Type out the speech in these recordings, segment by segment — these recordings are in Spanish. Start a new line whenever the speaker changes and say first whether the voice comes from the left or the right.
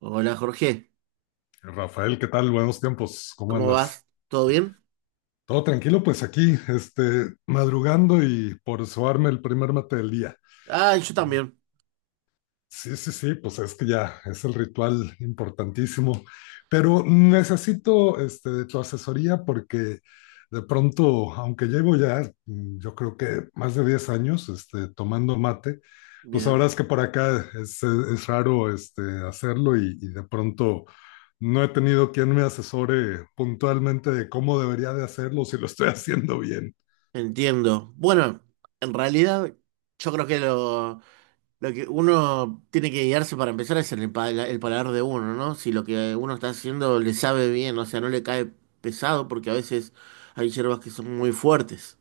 right: Hola Jorge,
left: Rafael, ¿qué tal? Buenos tiempos, ¿cómo
right: ¿cómo
left: andas?
right: vas? ¿Todo bien?
left: Todo tranquilo, pues aquí, madrugando y por suarme el primer mate del día.
right: Ah, yo también.
left: Sí, sí, sí, pues es que ya es el ritual importantísimo, pero necesito de tu asesoría porque de pronto, aunque llevo ya, yo creo que más de 10 años tomando mate, pues ahora
right: Bien,
left: es que por acá es raro hacerlo y de pronto no he tenido quien me asesore puntualmente de cómo debería de hacerlo, si lo estoy haciendo bien.
right: entiendo. Bueno, en realidad yo creo que lo que uno tiene que guiarse para empezar es en el paladar de uno, ¿no? Si lo que uno está haciendo le sabe bien, o sea, no le cae pesado porque a veces hay hierbas que son muy fuertes.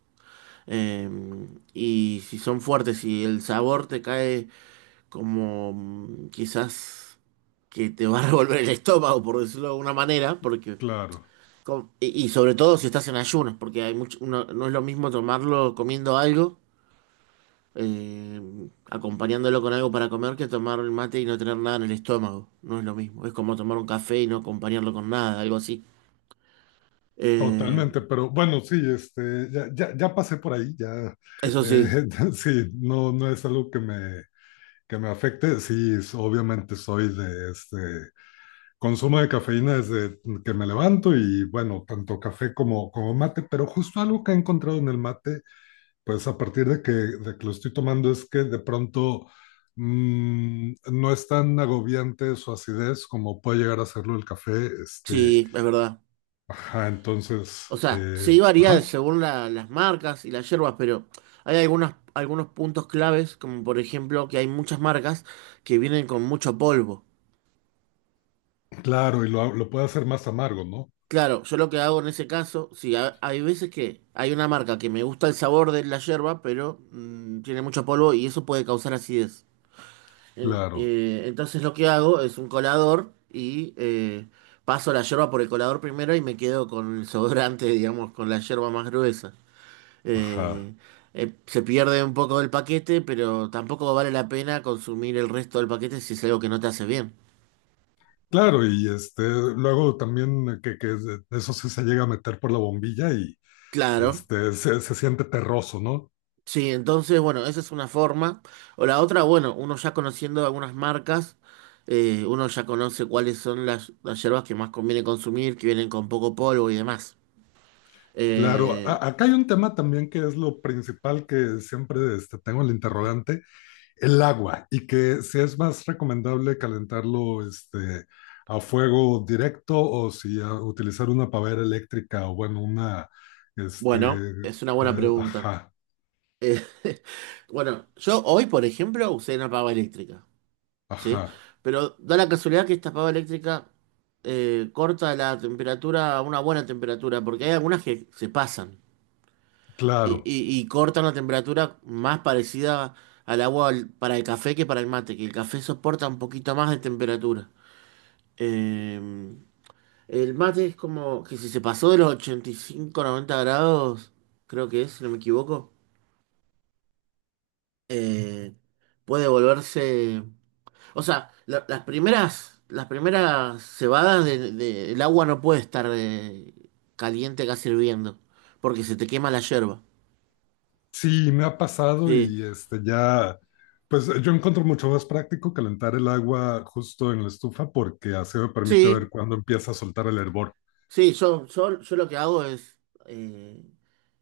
right: Eh, y si son fuertes y el sabor te cae como quizás que te va a revolver el estómago, por decirlo de alguna manera, porque
left: Claro,
right: Y, y sobre todo si estás en ayunas, porque hay mucho, no, no es lo mismo tomarlo comiendo algo, eh, acompañándolo con algo para comer, que tomar el mate y no tener nada en el estómago. No es lo mismo. Es como tomar un café y no acompañarlo con nada, algo así. Eh,
left: totalmente, pero bueno, sí, ya pasé por ahí, ya,
right: Eso sí,
left: eh, sí, no, no es algo que que me afecte, sí, obviamente soy de consumo de cafeína desde que me levanto y bueno, tanto café como mate, pero justo algo que he encontrado en el mate, pues a partir de que lo estoy tomando es que de pronto no es tan agobiante su acidez como puede llegar a serlo el café, este,
right: sí, es verdad.
left: ajá, entonces,
right: O sea, sí varía
left: ajá,
right: según las marcas y las hierbas, pero hay algunas, algunos puntos claves, como por ejemplo que hay muchas marcas que vienen con mucho polvo.
left: claro, y lo puede hacer más amargo, ¿no?
right: Claro, yo lo que hago en ese caso, sí, hay veces que hay una marca que me gusta el sabor de la yerba, pero tiene mucho polvo y eso puede causar acidez.
left: Claro,
right: Entonces lo que hago es un colador y paso la yerba por el colador primero y me quedo con el sobrante, digamos, con la yerba más gruesa.
left: ajá.
right: Eh, Se pierde un poco del paquete, pero tampoco vale la pena consumir el resto del paquete si es algo que no te hace bien.
left: Claro, y luego también eso sí se llega a meter por la bombilla y
right: Claro.
left: se siente terroso, ¿no?
right: Sí, entonces, bueno, esa es una forma. O la otra, bueno, uno ya conociendo algunas marcas, uno ya conoce cuáles son las hierbas que más conviene consumir, que vienen con poco polvo y demás.
left: Claro,
right: Eh,
left: acá hay un tema también que es lo principal que siempre tengo el interrogante, el agua, y que si es más recomendable calentarlo a fuego directo o si utilizar una pavera eléctrica o bueno, una, este,
right: bueno, es una buena pregunta.
left: ajá,
right: Eh, bueno, yo hoy, por ejemplo, usé una pava eléctrica, ¿sí?
left: ajá,
right: Pero da la casualidad que esta pava eléctrica corta la temperatura a una buena temperatura, porque hay algunas que se pasan. Y,
left: claro.
right: y cortan la temperatura más parecida al para el café que para el mate, que el café soporta un poquito más de temperatura. Eh, el mate es como que si se pasó de los 85, 90 grados, creo que es, si no me equivoco, eh, puede volverse... O sea, las primeras cebadas el agua no puede estar caliente casi hirviendo, porque se te quema la yerba.
left: Sí, me ha pasado
right: Sí.
left: y este ya, pues yo encuentro mucho más práctico calentar el agua justo en la estufa porque así me permite ver
right: Sí,
left: cuándo empieza a soltar el hervor.
right: Sí, yo lo que hago es, eh,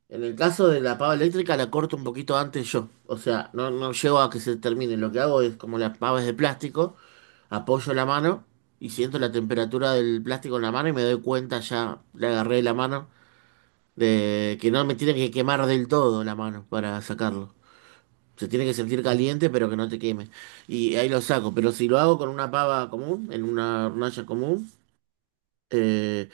right: en el caso de la pava eléctrica la corto un poquito antes yo, o sea, no, no llego a que se termine, lo que hago es como la pava es de plástico, apoyo la mano y siento la temperatura del plástico en la mano y me doy cuenta ya, le agarré la mano, de que no me tiene que quemar del todo la mano para sacarlo. Se tiene que sentir caliente pero que no te queme. Y ahí lo saco, pero si lo hago con una pava común, en una hornalla común, eh,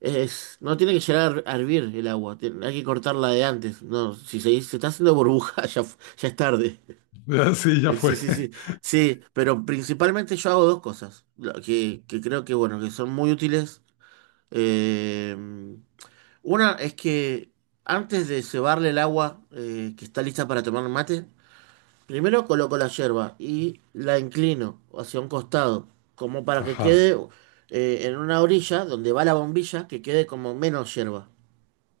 right: es, no tiene que llegar a hervir el agua, hay que cortarla de antes. No, si se está haciendo burbuja, ya, ya es tarde.
left: Sí, ya
right: Sí,
left: fue.
right: sí, sí. Sí, pero principalmente yo hago dos cosas que creo que, bueno, que son muy útiles. Eh, una es que antes de cebarle el agua que está lista para tomar mate, primero coloco la yerba y la inclino hacia un costado, como para que
left: Ajá.
right: quede en una orilla donde va la bombilla, que quede como menos yerba.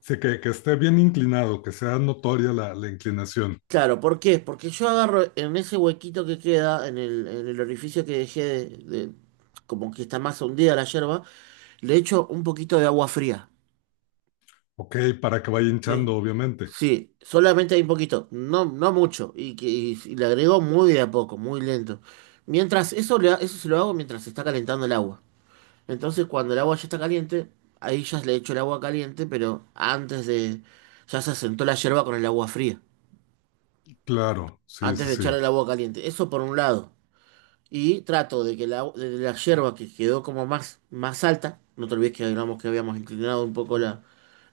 left: Sí, que esté bien inclinado, que sea notoria la inclinación.
right: Claro, ¿por qué? Porque yo agarro en ese huequito que queda, en en el orificio que dejé de- como que está más hundida la yerba, le echo un poquito de agua fría.
left: Ok, para que vaya
right: ¿Sí?
left: hinchando, obviamente.
right: Sí, solamente hay un poquito, no, no mucho, y le agrego muy de a poco, muy lento. Mientras, eso, eso se lo hago mientras se está calentando el agua. Entonces, cuando el agua ya está caliente, ahí ya le echo el agua caliente, pero antes de... Ya se asentó la yerba con el agua fría,
left: Claro, sí,
right: antes
left: sí,
right: de echar
left: sí.
right: el agua caliente. Eso por un lado. Y trato de que de la yerba que quedó como más, más alta, no te olvides que hablamos que habíamos inclinado un poco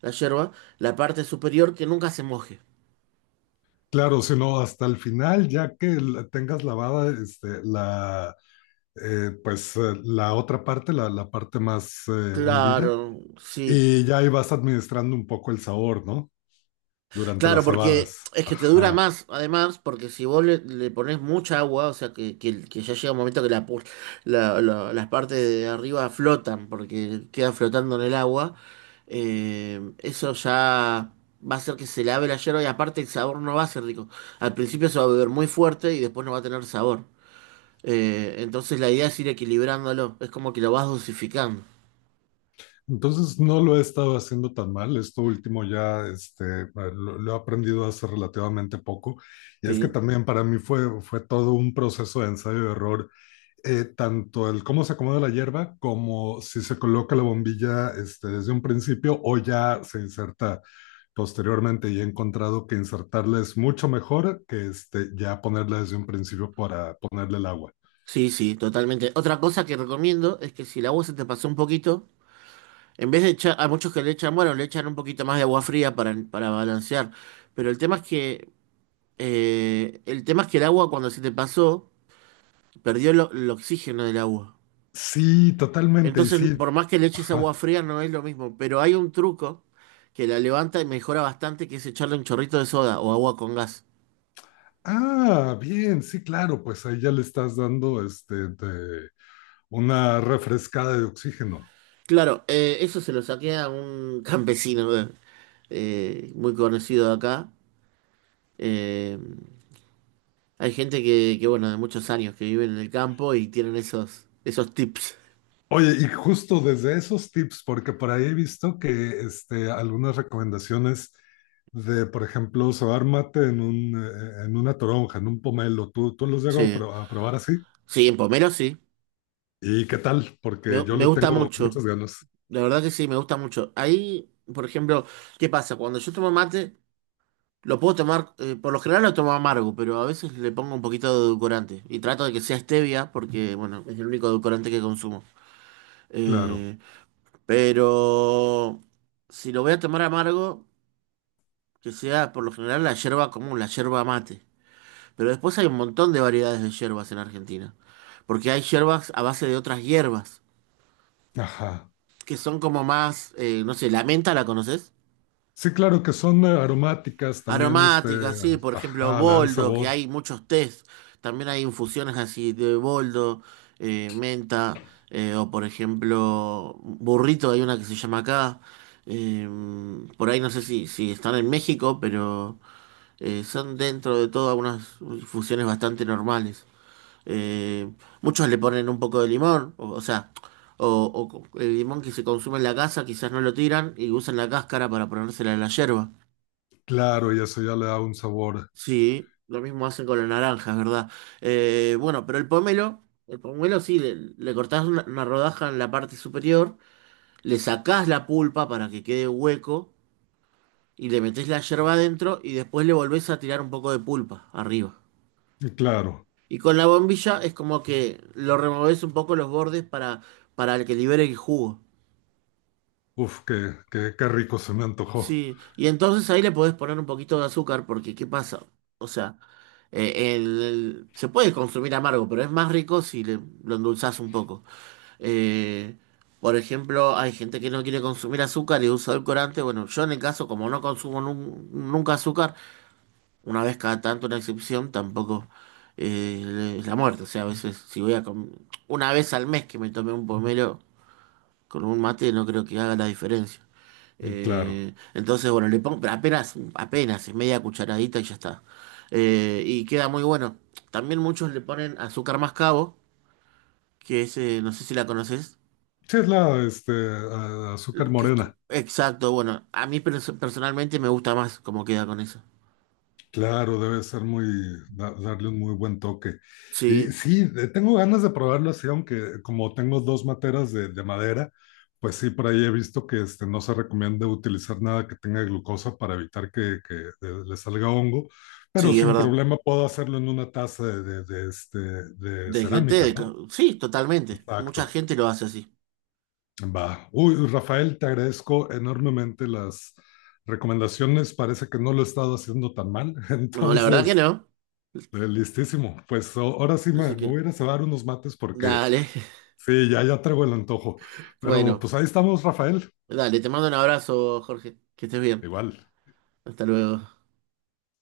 right: la yerba, la parte superior que nunca se moje.
left: Claro, si no, hasta el final, ya que la tengas lavada, la otra parte, la parte más hundida.
right: Claro, sí.
left: Y ya ahí vas administrando un poco el sabor, ¿no? Durante
right: Claro,
left: las
right: porque
left: cebadas.
right: es que te dura
left: Ajá.
right: más, además, porque si vos le pones mucha agua, o sea, que ya llega un momento que la, pu- la- la- las partes de arriba flotan, porque queda flotando en el agua, eso ya va a hacer que se lave la hierba y aparte el sabor no va a ser rico. Al principio se va a beber muy fuerte y después no va a tener sabor. Entonces la idea es ir equilibrándolo, es como que lo vas dosificando.
left: Entonces no lo he estado haciendo tan mal. Esto último ya lo he aprendido hace relativamente poco. Y es que
right: Sí,
left: también para mí fue todo un proceso de ensayo y error, tanto el cómo se acomoda la hierba como si se coloca la bombilla desde un principio o ya se inserta posteriormente, y he encontrado que insertarla es mucho mejor que ya ponerla desde un principio para ponerle el agua.
right: sí, sí, totalmente. Otra cosa que recomiendo es que si el agua se te pasó un poquito, en vez de echar, a muchos que le echan, bueno, le echan un poquito más de agua fría para balancear. Pero el tema es que, el agua cuando se te pasó, perdió el oxígeno del agua.
left: Sí, totalmente, y
right: Entonces,
left: sí.
right: por más que le eches agua
left: Ajá.
right: fría, no es lo mismo. Pero hay un truco que la levanta y mejora bastante, que es echarle un chorrito de soda o agua con gas.
left: Ah, bien, sí, claro, pues ahí ya le estás dando una refrescada de oxígeno.
right: Claro, eso se lo saqué a un campesino muy conocido de acá. Eh, Hay gente que, bueno, de muchos años que viven en el campo y tienen esos tips.
left: Oye, y justo desde esos tips, porque por ahí he visto que algunas recomendaciones de, por ejemplo, sobar mate en un, en una toronja, en un pomelo, tú los llego a
right: Sí,
left: a probar así?
right: sí, en Pomero sí.
left: ¿Y qué tal? Porque
right: Me,
left: yo
right: me
left: le
right: gusta
left: tengo
right: mucho.
left: muchas ganas.
right: La verdad que sí, me gusta mucho. Ahí, por ejemplo, ¿qué pasa? Cuando yo tomo mate, lo puedo tomar, por lo general lo tomo amargo, pero a veces le pongo un poquito de edulcorante. Y trato de que sea stevia, porque, bueno, es el único edulcorante que consumo.
left: Claro.
right: Eh, pero si lo voy a tomar amargo, que sea por lo general la yerba común, la yerba mate. Pero después hay un montón de variedades de hierbas en Argentina. Porque hay hierbas a base de otras hierbas,
left: Ajá.
right: que son como más, no sé, la menta, ¿la conoces?
left: Sí, claro, que son aromáticas también,
right: Aromática sí, por ejemplo,
left: ajá, le dan
right: boldo, que
left: sabor,
right: hay muchos tés. También hay infusiones así de boldo, menta, o por ejemplo, burrito, hay una que se llama acá. Eh, por ahí no sé si están en México, pero son dentro de todo unas infusiones bastante normales. Eh, Muchos le ponen un poco de limón, o sea, o, el limón que se consume en la casa quizás no lo tiran y usan la cáscara para ponérsela en la yerba.
left: claro, y eso ya le da un sabor,
right: Sí, lo mismo hacen con la naranja, es verdad. Eh, bueno, pero el pomelo, el pomelo sí, le cortás una rodaja en la parte superior, le sacás la pulpa para que quede hueco y le metés la yerba adentro y después le volvés a tirar un poco de pulpa arriba.
left: y claro,
right: Y con la bombilla es como que lo removés un poco los bordes para que libere el jugo.
left: uf, qué, qué, qué rico se me antojó,
right: Sí, y entonces ahí le podés poner un poquito de azúcar porque ¿qué pasa? O sea, se puede consumir amargo, pero es más rico si lo endulzás un poco. Eh, por ejemplo, hay gente que no quiere consumir azúcar y usa edulcorante. Bueno, yo en el caso, como no consumo nunca azúcar, una vez cada tanto una excepción, tampoco es la muerte. O sea, a veces si voy a una vez al mes que me tome un pomelo con un mate, no creo que haga la diferencia.
left: y claro.
right: Entonces, bueno, le pongo, pero apenas, apenas, es media cucharadita y ya está. Y queda muy bueno. También muchos le ponen azúcar mascabo, que es, no sé si la conoces,
left: Sí, es la, este, azúcar
right: que es
left: morena.
right: exacto, bueno, a mí personalmente me gusta más cómo queda con eso.
left: Claro, debe ser muy, darle un muy buen toque. Y
right: Sí,
left: sí, tengo ganas de probarlo así, aunque como tengo dos materas de madera, pues sí, por ahí he visto que no se recomienda utilizar nada que tenga glucosa para evitar le salga hongo, pero
right: sí, es
left: sin
right: verdad.
left: problema puedo hacerlo en una taza de, de
right: Desde
left: cerámica,
right: té,
left: ¿no?
right: sí, totalmente. Mucha
left: Exacto.
right: gente lo hace así.
left: Va. Uy, Rafael, te agradezco enormemente las recomendaciones. Parece que no lo he estado haciendo tan mal,
right: No, la verdad que
left: entonces...
right: no.
left: Listísimo. Pues ahora sí
right: Así
left: me
right: que,
left: voy a ir a cebar unos mates porque
right: dale.
left: sí, ya traigo el antojo. Pero
right: Bueno,
left: pues ahí estamos, Rafael.
right: dale, te mando un abrazo, Jorge. Que estés bien.
left: Igual.
right: Hasta luego.